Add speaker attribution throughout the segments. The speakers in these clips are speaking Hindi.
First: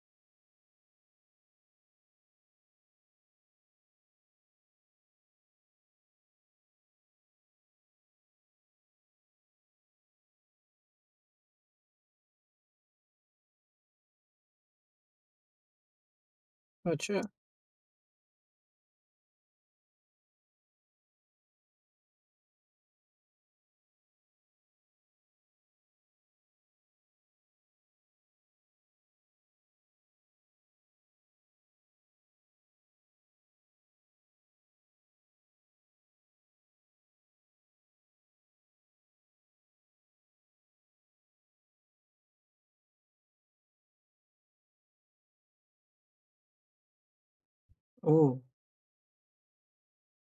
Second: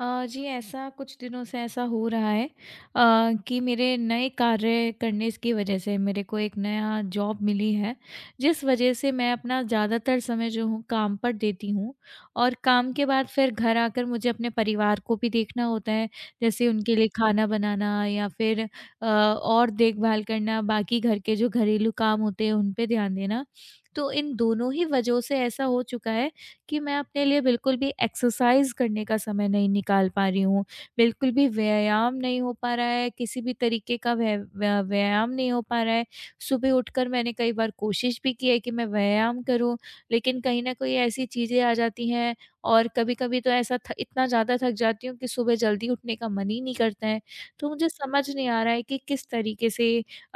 Speaker 1: जी, ऐसा कुछ दिनों से ऐसा हो रहा है, कि मेरे नए कार्य करने की वजह से मेरे को एक नया जॉब मिली है, जिस वजह से मैं अपना ज़्यादातर समय जो हूँ काम पर देती हूँ। और काम के बाद फिर घर आकर मुझे अपने परिवार को भी देखना होता है, जैसे उनके लिए
Speaker 2: अच्छा,
Speaker 1: खाना बनाना या फिर और देखभाल करना, बाकी घर के जो घरेलू काम होते हैं, उन पे ध्यान देना। तो इन दोनों ही वजहों से ऐसा हो चुका है कि मैं अपने लिए बिल्कुल भी एक्सरसाइज़ करने का समय नहीं निकाल पा रही हूँ, बिल्कुल भी व्यायाम नहीं हो पा रहा है, किसी भी तरीके का व्यायाम नहीं हो पा रहा है। सुबह उठकर मैंने कई बार कोशिश भी की है कि मैं व्यायाम करूँ, लेकिन कहीं न कहीं ऐसी चीज़ें आ जाती हैं, और कभी-कभी तो ऐसा थ इतना ज़्यादा थक जाती हूँ कि सुबह जल्दी उठने का मन ही नहीं करता है। तो मुझे समझ
Speaker 2: ओह!
Speaker 1: नहीं आ रहा है कि किस तरीके से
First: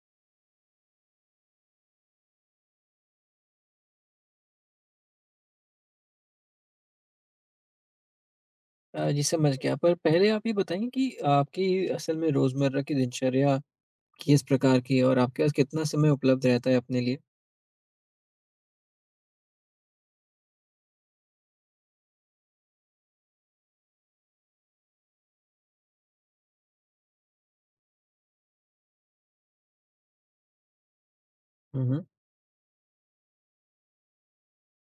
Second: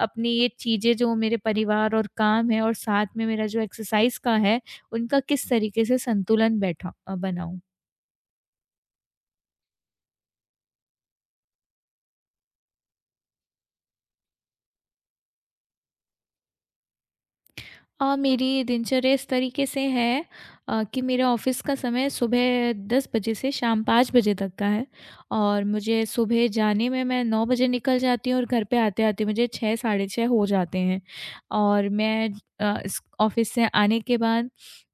Speaker 1: अपनी ये चीज़ें जो मेरे परिवार और काम है और साथ में मेरा जो एक्सरसाइज़ का है, उनका किस तरीके से संतुलन बनाऊँ।
Speaker 2: जी समझ गया। पर पहले आप ये बताइए कि आपकी असल में रोज़मर्रा की दिनचर्या किस प्रकार की है और आपके पास कितना समय उपलब्ध रहता है अपने लिए?
Speaker 1: मेरी दिनचर्या इस तरीके से है, कि मेरा ऑफ़िस का समय सुबह 10 बजे से शाम 5 बजे तक का है, और मुझे सुबह जाने में मैं 9 बजे निकल जाती हूँ, और घर पे आते-आते मुझे 6 साढ़े 6 हो जाते हैं।
Speaker 2: हुँ,
Speaker 1: और
Speaker 2: हुँ।
Speaker 1: मैं, इस ऑफ़िस से आने के बाद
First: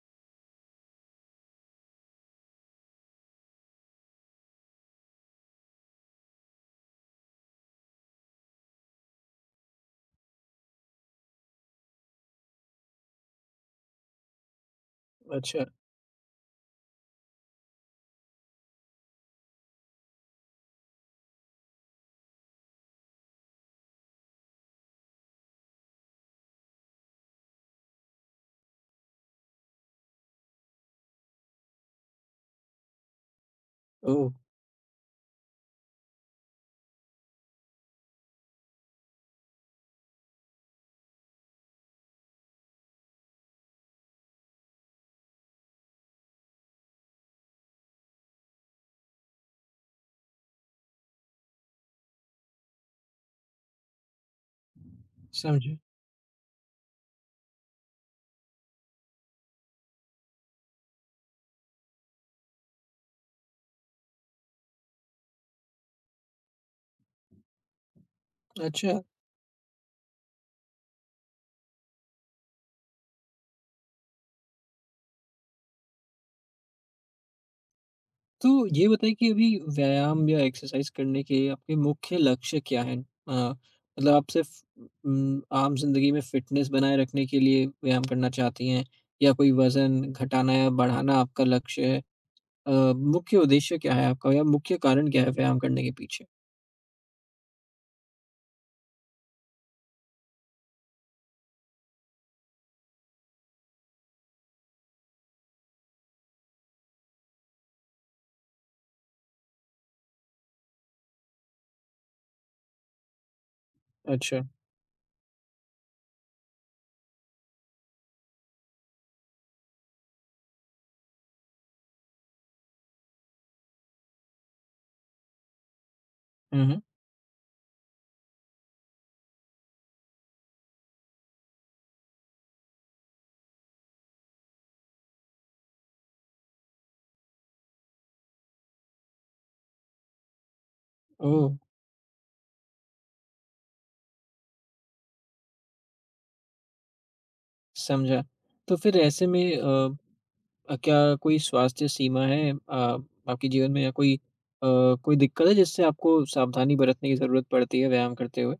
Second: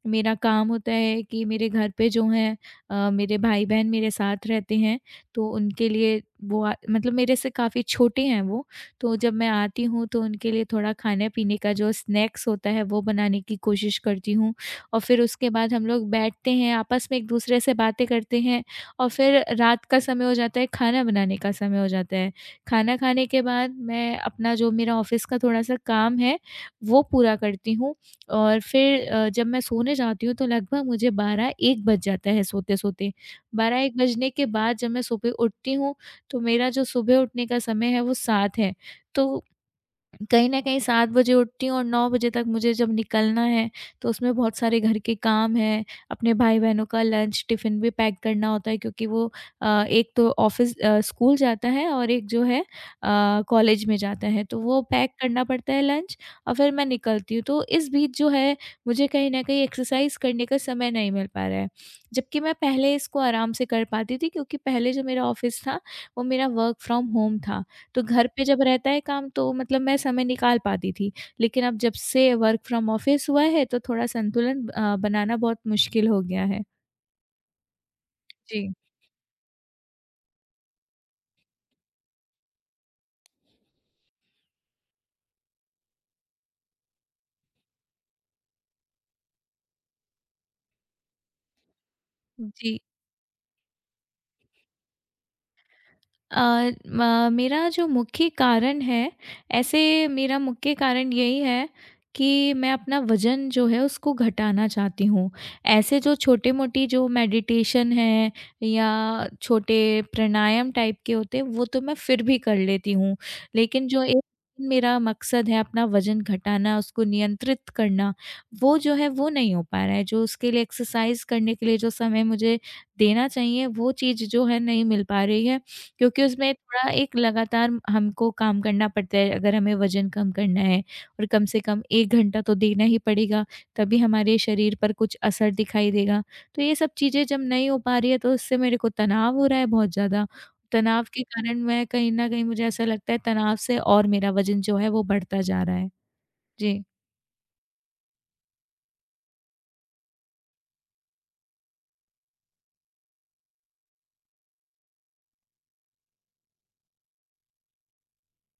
Speaker 1: मेरा काम होता है कि मेरे घर पे जो हैं, मेरे भाई-बहन मेरे साथ रहते हैं, तो उनके लिए वो, मतलब मेरे से काफ़ी छोटे हैं वो, तो जब मैं आती हूँ तो उनके लिए थोड़ा खाने-पीने का जो स्नैक्स होता है वो बनाने की कोशिश करती हूँ। और फिर उसके
Speaker 2: अच्छा,
Speaker 1: बाद हम लोग बैठते हैं, आपस में एक-दूसरे से बातें करते हैं, और फिर रात का समय हो जाता है, खाना बनाने का समय हो जाता है। खाना खाने के बाद मैं अपना जो मेरा ऑफ़िस का थोड़ा-सा काम है, वो पूरा करती हूँ, और फिर जब मैं सोने जाती हूँ तो लगभग मुझे 12-1 बज जाता है सोते-सोते। 12-1
Speaker 2: ओह!
Speaker 1: बजने के बाद जब मैं सुबह उठती हूँ, तो मेरा जो सुबह उठने का समय है वो 7 है, तो कहीं न कहीं 7 बजे उठती हूँ, और 9 बजे तक मुझे जब निकलना है, तो उसमें बहुत सारे घर के काम हैं। अपने भाई-बहनों का लंच, टिफ़िन भी पैक करना होता है, क्योंकि वो, एक तो स्कूल जाता है, और एक जो है कॉलेज में जाता है, तो वो पैक करना पड़ता
Speaker 2: समझा।
Speaker 1: है लंच, और फिर मैं निकलती हूँ। तो इस बीच जो है, मुझे कहीं न कहीं एक्सरसाइज़ करने का समय नहीं मिल पा रहा है, जबकि मैं पहले इसको आराम से कर पाती थी, क्योंकि पहले जो मेरा ऑफ़िस था, वो मेरा वर्क फ्रॉम होम था। तो घर पे जब रहता है
Speaker 2: अच्छा,
Speaker 1: काम तो मतलब मैं समय निकाल पाती थी। लेकिन अब जब से वर्क फ्रॉम ऑफिस हुआ है तो थोड़ा संतुलन बनाना बहुत मुश्किल हो गया है।
Speaker 2: तो
Speaker 1: जी।
Speaker 2: ये बताइए कि अभी व्यायाम या एक्सरसाइज़ करने के आपके मुख्य लक्ष्य क्या हैं? अ, मतलब आप सिर्फ़ आम ज़िंदगी में फ़िटनेस बनाए रखने के लिए व्यायाम करना चाहती हैं, या कोई वज़न घटाना या बढ़ाना आपका लक्ष्य है?
Speaker 1: जी,
Speaker 2: मुख्य उद्देश्य क्या है आपका, या मुख्य कारण क्या है व्यायाम करने के पीछे?
Speaker 1: अ, म मेरा जो मुख्य कारण है, ऐसे मेरा मुख्य कारण यही है कि मैं अपना वज़न जो है उसको घटाना चाहती हूँ। ऐसे जो छोटी-मोटी जो मेडिटेशन है या छोटे प्राणायाम टाइप के होते हैं, वो तो मैं फिर भी कर लेती हूँ। लेकिन जो एक
Speaker 2: अच्छा।
Speaker 1: मेरा मकसद है अपना वज़न घटाना, उसको नियंत्रित करना, वो जो है वो नहीं हो पा रहा है। जो उसके लिए एक्सरसाइज़ करने के लिए जो समय मुझे देना चाहिए, वो चीज़ जो है नहीं मिल पा रही है। क्योंकि उसमें
Speaker 2: हुँ, हुँ।
Speaker 1: थोड़ा एक लगातार हमको काम करना पड़ता है, अगर हमें वज़न कम करना है, और कम से कम 1 घंटा तो देना ही पड़ेगा, तभी हमारे शरीर पर कुछ असर दिखाई देगा। तो ये सब चीज़ें जब नहीं हो पा रही है, तो उससे मेरे को तनाव हो रहा है बहुत ज़्यादा। तनाव के
Speaker 2: ओह!
Speaker 1: कारण मैं कहीं न कहीं, मुझे ऐसा लगता है तनाव से, और मेरा वज़न जो है वो बढ़ता जा रहा है। जी।
Speaker 2: समझा। तो फिर ऐसे में क्या कोई स्वास्थ्य सीमा है आपके जीवन में, या कोई दिक्कत है जिससे आपको सावधानी बरतने की ज़रूरत पड़ती है व्यायाम करते हुए?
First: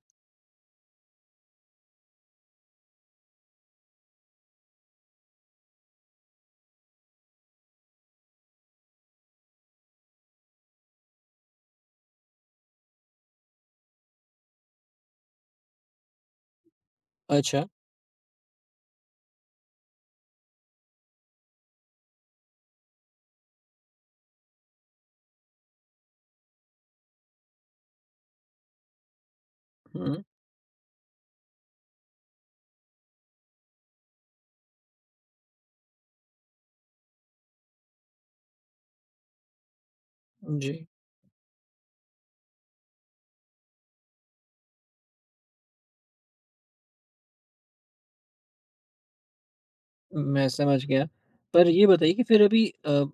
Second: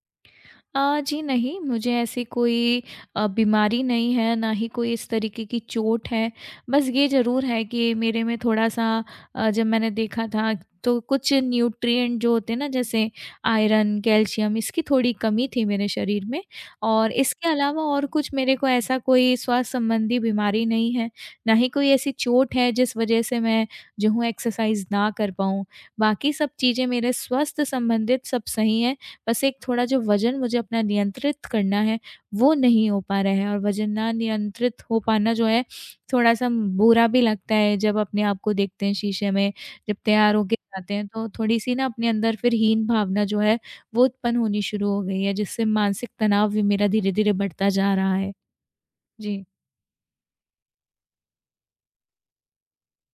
Speaker 1: जी नहीं, मुझे ऐसी कोई बीमारी नहीं है, ना ही कोई इस तरीके की चोट है। बस ये ज़रूर है कि मेरे में थोड़ा-सा, जब मैंने देखा था तो कुछ न्यूट्रिएंट जो होते हैं ना, जैसे आयरन, कैल्शियम, इसकी थोड़ी कमी थी मेरे शरीर में। और इसके
Speaker 2: अच्छा।
Speaker 1: अलावा और कुछ मेरे को ऐसा कोई स्वास्थ्य संबंधी बीमारी नहीं है, ना ही कोई ऐसी चोट है जिस वज़ह से मैं जो हूँ एक्सरसाइज़ ना कर पाऊँ। बाकी सब चीज़ें मेरे स्वास्थ्य संबंधित सब सही हैं। बस एक थोड़ा जो
Speaker 2: हुँ,
Speaker 1: वज़न मुझे अपना नियंत्रित करना है, वो नहीं हो पा रहा है, और वज़न ना नियंत्रित हो पाना जो है, थोड़ा-सा बुरा भी लगता है, जब अपने आप को देखते हैं शीशे में, जब तैयार होके
Speaker 2: जी।
Speaker 1: जाते हैं, तो थोड़ी-सी ना अपने अंदर फिर हीन भावना जो है, वो उत्पन्न होनी शुरू हो गई है, जिससे मानसिक तनाव भी मेरा धीरे-धीरे बढ़ता जा रहा है। जी।
Speaker 2: मैं समझ गया। पर ये बताइए कि फिर अभी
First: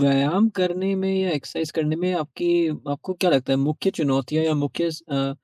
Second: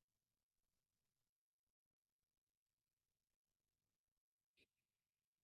Speaker 2: व्यायाम करने में या एक्सरसाइज़ करने में, आपकी आपको क्या लगता है मुख्य चुनौतियाँ, या मुख्य स अ अ,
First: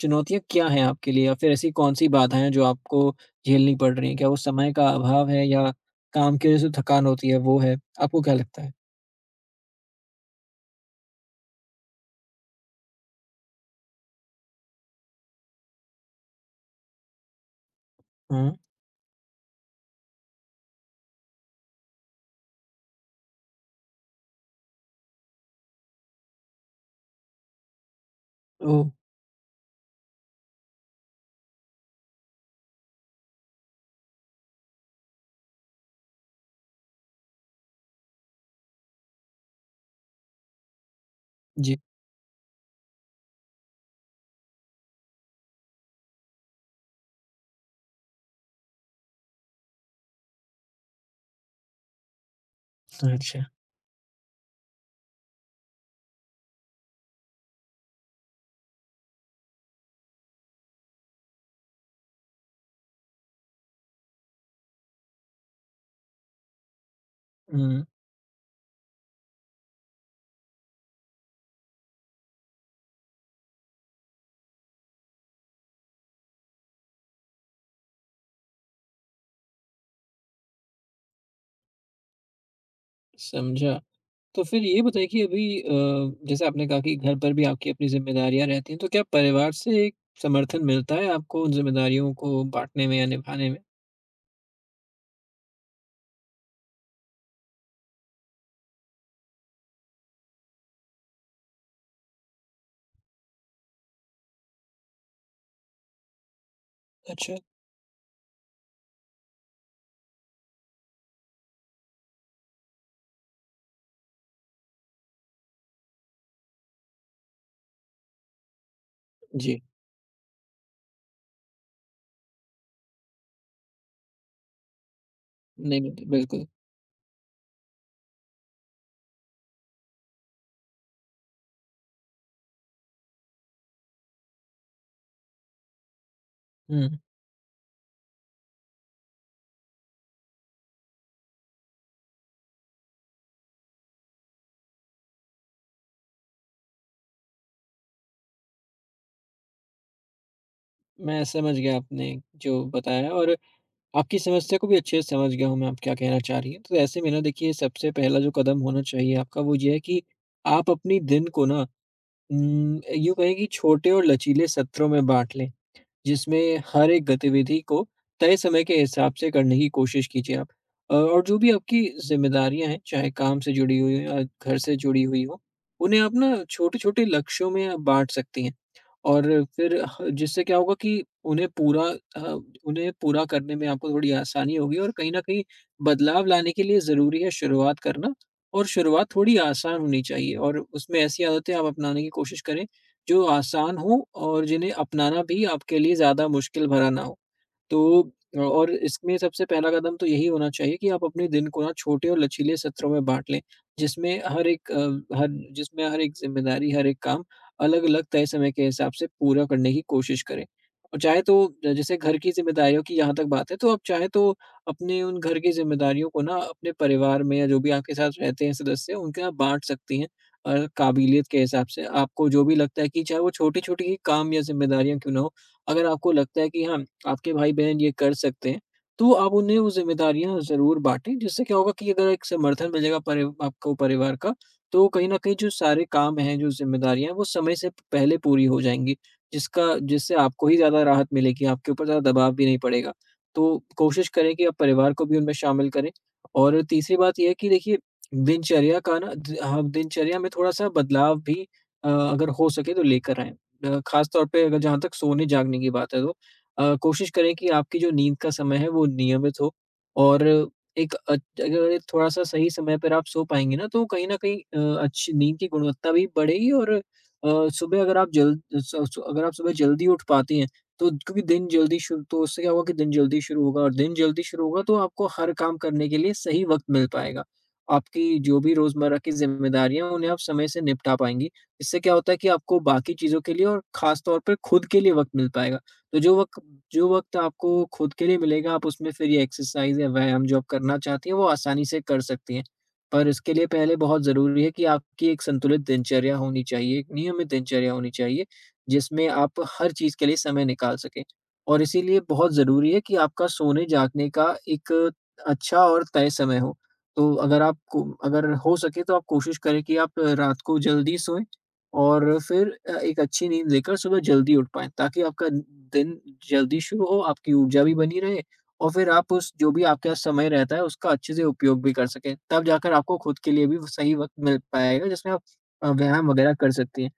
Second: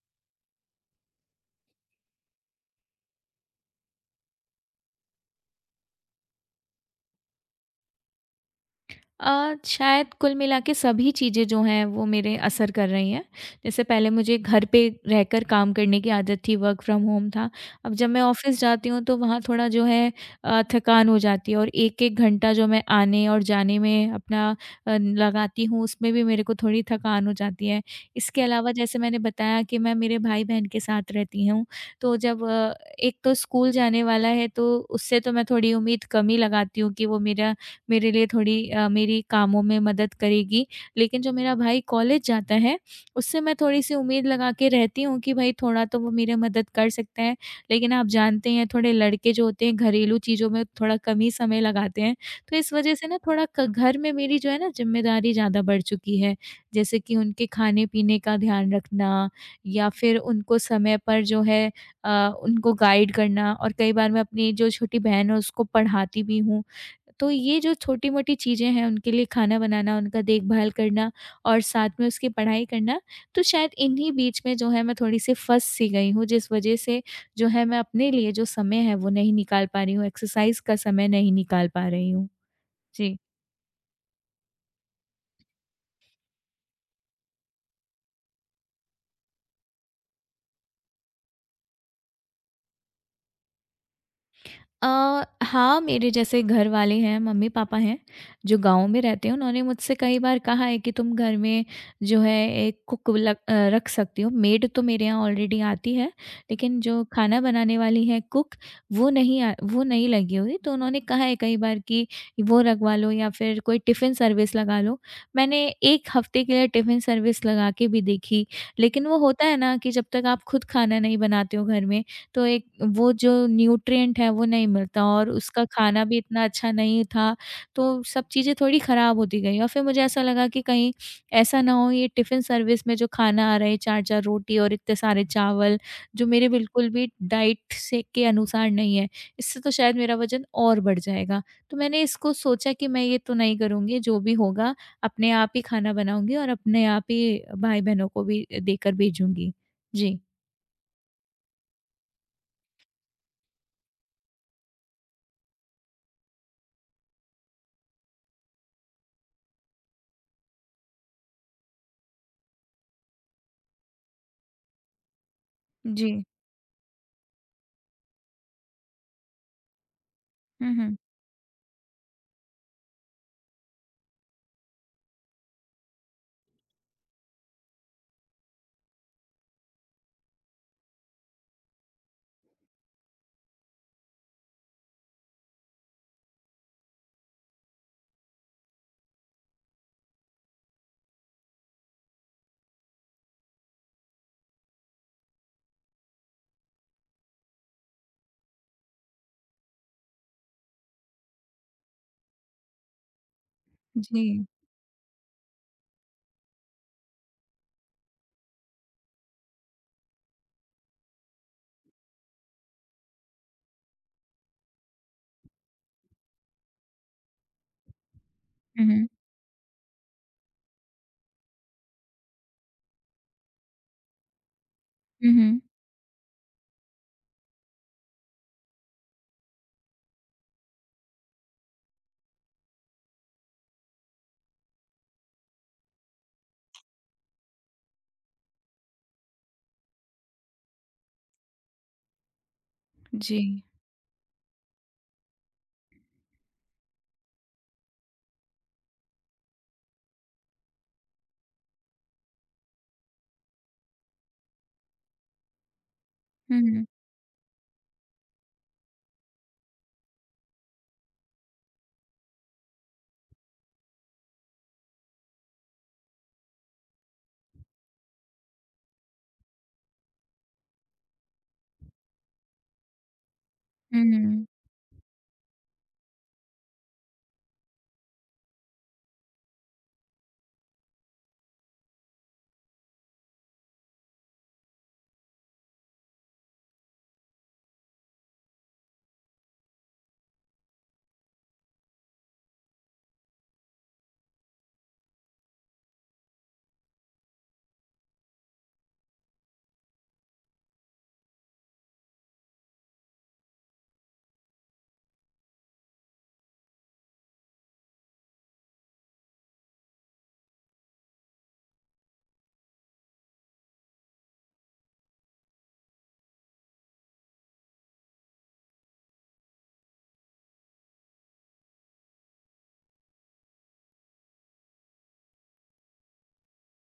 Speaker 2: चुनौतियाँ क्या हैं आपके लिए? या फिर ऐसी कौन-सी बाधाएँ हैं जो आपको झेलनी पड़ रही हैं? क्या वो समय का अभाव है, या काम की वज़ह से थकान होती है, वो है? आपको क्या लगता है?
Speaker 1: शायद कुल मिला के सभी चीज़ें जो हैं वो मेरे असर कर रही हैं। जैसे पहले मुझे घर पे रहकर काम करने की आदत थी, वर्क फ्रॉम होम था। अब जब मैं
Speaker 2: हुँ।
Speaker 1: ऑफ़िस जाती हूँ तो वहाँ थोड़ा जो है थकान हो जाती है, और 1-1 घंटा जो मैं आने और जाने में अपना लगाती हूँ, उसमें भी मेरे को थोड़ी थकान हो जाती है। इसके अलावा
Speaker 2: ओह!
Speaker 1: जैसे मैंने बताया कि मैं मेरे भाई-बहन के साथ रहती हूँ, तो जब एक तो स्कूल जाने वाला है तो उससे तो मैं थोड़ी उम्मीद कम ही लगाती हूँ कि वो मेरा मेरे लिए थोड़ी, मेरी कामों में मदद करेगी। लेकिन जो मेरा
Speaker 2: जी।
Speaker 1: भाई कॉलेज जाता है, उससे मैं थोड़ी-सी उम्मीद लगा के रहती हूँ कि भई थोड़ा तो वो मेरी मदद कर सकता है। लेकिन आप जानते हैं थोड़े लड़के जो होते हैं घरेलू चीज़ों में थोड़ा कम ही समय लगाते हैं। तो इस वज़ह से ना,
Speaker 2: अच्छा।
Speaker 1: थोड़ा क घर में मेरी जो है ना ज़िम्मेदारी ज़्यादा बढ़ चुकी है। जैसे कि उनके खाने-पीने का ध्यान रखना, या फिर उनको समय पर जो है उनको गाइड करना, और कई बार मैं अपनी जो छोटी बहन है उसको पढ़ाती भी हूँ। तो ये जो
Speaker 2: हुँ,
Speaker 1: छोटी-मोटी चीज़ें हैं, उनके लिए खाना बनाना, उनका देखभाल करना और साथ में उसकी पढ़ाई करना, तो शायद इन्हीं बीच में जो है मैं थोड़ी-सी फँस सी गई हूँ, जिस वज़ह से जो है मैं अपने लिए जो समय है वो नहीं निकाल पा रही हूँ, एक्सरसाइज़ का समय नहीं निकाल पा रही हूँ। जी।
Speaker 2: समझा। तो फिर ये बताइए कि अभी जैसे आपने कहा कि घर पर भी आपकी अपनी ज़िम्मेदारियाँ रहती हैं, तो क्या परिवार से एक समर्थन मिलता है आपको उन ज़िम्मेदारियों को बाँटने में या निभाने में?
Speaker 1: अ, हाँ, मेरे जैसे घर वाले हैं, मम्मी-पापा हैं, जो गाँव में रहते हैं, उन्होंने मुझसे कई बार कहा है कि तुम घर में जो है एक कुक रख सकती हो। मेड तो मेरे यहाँ ऑलरेडी आती है, लेकिन जो
Speaker 2: अच्छा।
Speaker 1: खाना बनाने वाली है कुक, वो नहीं लगी हुई। तो उन्होंने कहा है कई बार कि वो लगवा लो या फिर कोई टिफ़िन सर्विस लगा लो। मैंने 1 हफ़्ते के लिए टिफ़िन सर्विस लगा के भी देखी, लेकिन वो होता है
Speaker 2: जी,
Speaker 1: ना कि जब तक आप खुद खाना नहीं बनाते हो घर में, तो एक वो जो न्यूट्रिएंट है वो नहीं मिलता, और उसका
Speaker 2: नहीं
Speaker 1: खाना
Speaker 2: मिलती,
Speaker 1: भी इतना
Speaker 2: बिल्कुल।
Speaker 1: अच्छा नहीं था, तो सब चीज़ें थोड़ी ख़राब होती गईं, और फिर मुझे ऐसा लगा कि कहीं ऐसा ना हो, ये टिफ़िन सर्विस में जो खाना आ रहा है 4-4 रोटी और इतने सारे चावल, जो मेरे बिल्कुल
Speaker 2: हुँ,
Speaker 1: भी डाइट से के अनुसार नहीं है, इससे तो शायद मेरा वज़न और बढ़ जाएगा। तो मैंने इसको सोचा कि मैं ये तो नहीं करूँगी, जो भी होगा अपने आप ही खाना बनाऊँगी और अपने आप ही भाई-बहनों को भी देकर भेजूँगी। जी।
Speaker 2: मैं समझ गया आपने जो बताया है, और आपकी समस्या को भी अच्छे से समझ गया हूँ मैं, आप क्या कहना चाह रही हैं। तो ऐसे में ना देखिए, सबसे पहला जो कदम होना चाहिए आपका वो ये है कि आप अपनी दिन को ना यूँ कहें कि छोटे और लचीले सत्रों में बाँट लें।
Speaker 1: जी।
Speaker 2: जिसमें हर एक गतिविधि को तय समय के हिसाब से करने की कोशिश कीजिए आप।
Speaker 1: हुँ, हुँ।
Speaker 2: और जो भी आपकी ज़िम्मेदारियाँ हैं, चाहे काम से जुड़ी हुई हों या घर से जुड़ी हुई हों, उन्हें आप ना छोटे-छोटे लक्ष्यों में आप बाँट सकती हैं। और फिर ह जिससे क्या होगा कि उन्हें पूरा अ, उन्हें पूरा करने में आपको थोड़ी आसानी होगी, और कहीं न कहीं बदलाव लाने के लिए ज़रूरी है शुरुआत करना। और शुरुआत थोड़ी आसान होनी चाहिए, और उसमें ऐसी आदतें आप अपनाने की कोशिश करें, जो आसान हो और जिन्हें अपनाना भी आपके लिए ज़्यादा मुश्किल भरा ना हो। तो और इसमें सबसे पहला कदम तो यही होना चाहिए कि आप अपने दिन को ना छोटे और लचीले सत्रों में बाँट लें,
Speaker 1: जी।
Speaker 2: जिसमें हर एक अ, हर जिसमें हर एक ज़िम्मेदारी, हर एक काम अलग-अलग तय समय के हिसाब से पूरा करने की कोशिश करें। और चाहे तो, जैसे घर की ज़िम्मेदारियों की यहाँ तक बात है, तो आप चाहे तो अपने उन घर की ज़िम्मेदारियों को ना अपने परिवार में, या जो भी आपके साथ रहते हैं
Speaker 1: हुँ,
Speaker 2: सदस्य,
Speaker 1: हुँ।
Speaker 2: उनके आप बाँट सकती हैं काबिलियत के हिसाब से। आपको जो भी लगता है कि चाहे वो छोटी-छोटी ही काम या ज़िम्मेदारियाँ क्यों ना
Speaker 1: हुँ,
Speaker 2: हो,
Speaker 1: हुँ।
Speaker 2: अगर आपको लगता है कि हाँ, आपके भाई-बहन ये कर सकते हैं, तो आप उन्हें वो ज़िम्मेदारियाँ ज़रूर बाँटें। जिससे क्या होगा कि अगर एक समर्थन मिलेगा परि आपको परिवार का, तो कहीं न कहीं जो सारे काम हैं, जो ज़िम्मेदारियाँ हैं, वो समय से पहले पूरी हो जाएँगी, जिसका जिससे आपको ही ज़्यादा राहत मिलेगी, आपके ऊपर ज़्यादा दबाव भी नहीं पड़ेगा।
Speaker 1: जी।
Speaker 2: तो कोशिश करें कि आप परिवार को भी उनमें शामिल करें। और तीसरी बात ये है कि देखिए, दिनचर्या का ना द हाँ, दिनचर्या में थोड़ा-सा बदलाव भी अगर हो सके तो लेकर आएँ। ख़ास तौर पे, अगर जहाँ तक सोने-जागने की बात है, तो
Speaker 1: हुँ, हुँ।
Speaker 2: कोशिश करें कि आपकी जो नींद का समय है वो नियमित हो। और एक अच्छ अगर एक थोड़ा सा सही समय पर आप सो पाएँगे ना, तो कहीं न कहीं अच्छी नींद की गुणवत्ता भी बढ़ेगी। और सुबह अगर आप जल्द स स अगर आप सुबह जल्दी उठ पाती हैं, तो क्योंकि दिन जल्दी शुरू तो उससे क्या होगा कि दिन जल्दी शुरू होगा, और दिन
Speaker 1: हुँ,
Speaker 2: जल्दी शुरू
Speaker 1: हुँ।
Speaker 2: होगा तो आपको हर काम करने के लिए सही वक़्त मिल पाएगा। आपकी जो भी रोज़मर्रा की ज़िम्मेदारियाँ हैं उन्हें आप समय से निपटा पाएँगी। इससे क्या होता है कि आपको बाकी चीज़ों के लिए और ख़ास तौर पर खुद के लिए वक़्त मिल पाएगा। तो जो वक़्त आपको खुद के लिए मिलेगा, आप उसमें फिर ये एक्सरसाइज़ या व्यायाम जो आप करना चाहती हैं, वो आसानी से कर सकती हैं। पर इसके लिए पहले बहुत ज़रूरी है कि आपकी एक संतुलित दिनचर्या होनी चाहिए, एक नियमित दिनचर्या होनी चाहिए, जिसमें आप हर चीज़ के लिए समय निकाल सकें। और इसीलिए बहुत ज़रूरी है कि आपका सोने-जागने का एक अच्छा और तय समय हो। तो अगर हो सके तो आप कोशिश करें कि आप रात को जल्दी सोएँ। और फिर एक अच्छी नींद लेकर सुबह जल्दी उठ पाएँ, ताकि आपका दिन जल्दी शुरू हो, आपकी ऊर्जा भी बनी रहे, और फिर आप उस जो भी आपके पास समय रहता है, उसका अच्छे से उपयोग भी कर सकें। तब जाकर आपको खुद के लिए भी वो सही वक़्त मिल पाएगा, जिसमें आप व्यायाम वगैरह कर सकती हैं।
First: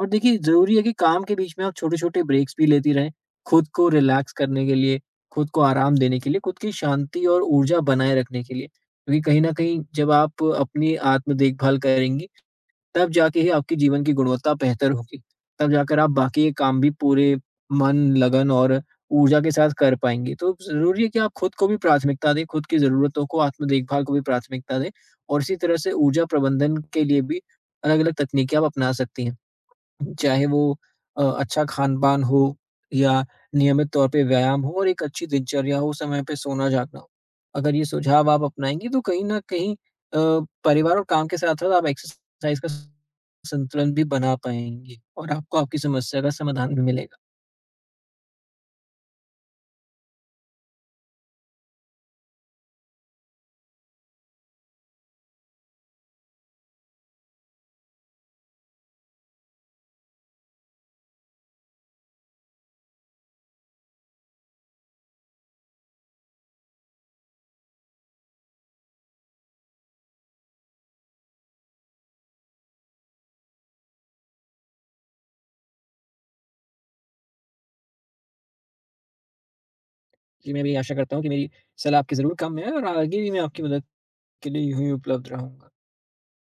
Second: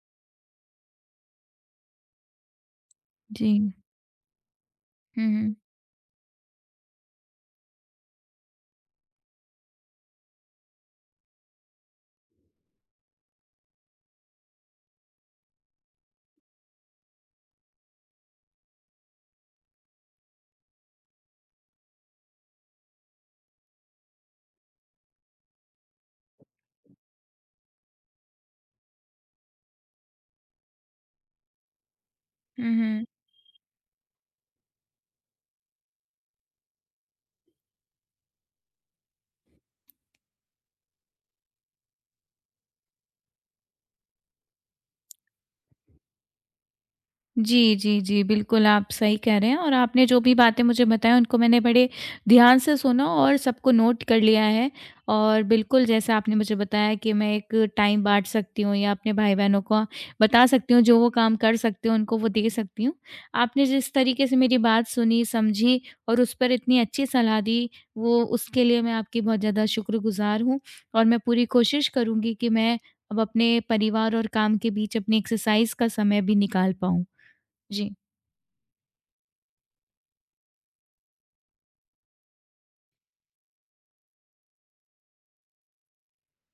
Speaker 2: और देखिए, ज़रूरी है कि काम के बीच में आप छोटे-छोटे ब्रेक्स भी लेती रहें,
Speaker 1: जी।
Speaker 2: खुद को रिलैक्स करने के लिए,
Speaker 1: हुँ,
Speaker 2: खुद
Speaker 1: हुँ।
Speaker 2: को आराम देने के लिए, खुद की शांति और ऊर्जा बनाए रखने के लिए। क्योंकि कहीं न कहीं जब आप अपनी आत्म देखभाल करेंगी, तब जाके ही आपकी जीवन की गुणवत्ता बेहतर होगी। तब जाकर आप बाकी के काम भी पूरे मन, लगन और ऊर्जा के साथ कर पाएँगे। तो ज़रूरी है कि आप खुद को भी प्राथमिकता दें, खुद की ज़रूरतों को, आत्म देखभाल को भी प्राथमिकता दें। और इसी तरह से ऊर्जा प्रबंधन के लिए भी अलग-अलग तकनीकें आप अपना सकती हैं। चाहे वो अच्छा खान-पान हो,
Speaker 1: हुँ, हुँ।
Speaker 2: या नियमित तौर पे व्यायाम हो, और एक अच्छी दिनचर्या हो, समय पे सोना-जागना हो। अगर ये सुझाव आप अपनाएँगी तो कहीं न कहीं परिवार और काम के साथ-साथ आप एक्सरसाइज का संतुलन भी बना पाएँगी, और आपको आपकी समस्या का समाधान भी मिलेगा।
Speaker 1: जी, जी, जी। बिल्कुल, आप सही कह रहे हैं, और आपने जो भी बातें मुझे बताई उनको मैंने बड़े ध्यान से सुना और सबको नोट कर लिया है। और बिल्कुल जैसा आपने मुझे बताया कि मैं एक टाइम बाँट सकती हूँ या अपने भाई-बहनों को बता सकती हूँ, जो वो काम कर सकते हैं उनको वो दे सकती हूँ। आपने जिस तरीके से मेरी बात सुनी, समझी और उस पर इतनी अच्छी सलाह दी, वो उसके लिए मैं आपकी बहुत ज़्यादा शुक्रगुज़ार हूँ। और मैं पूरी कोशिश करूँगी कि मैं अब अपने परिवार और काम के बीच अपनी एक्सरसाइज़ का समय भी निकाल पाऊँ। जी
Speaker 2: जी, मैं भी आशा करता हूँ कि मेरी सलाह आपके ज़रूर काम में आए, और आगे भी मैं आपकी मदद के लिए यूँ ही उपलब्ध रहूँगा।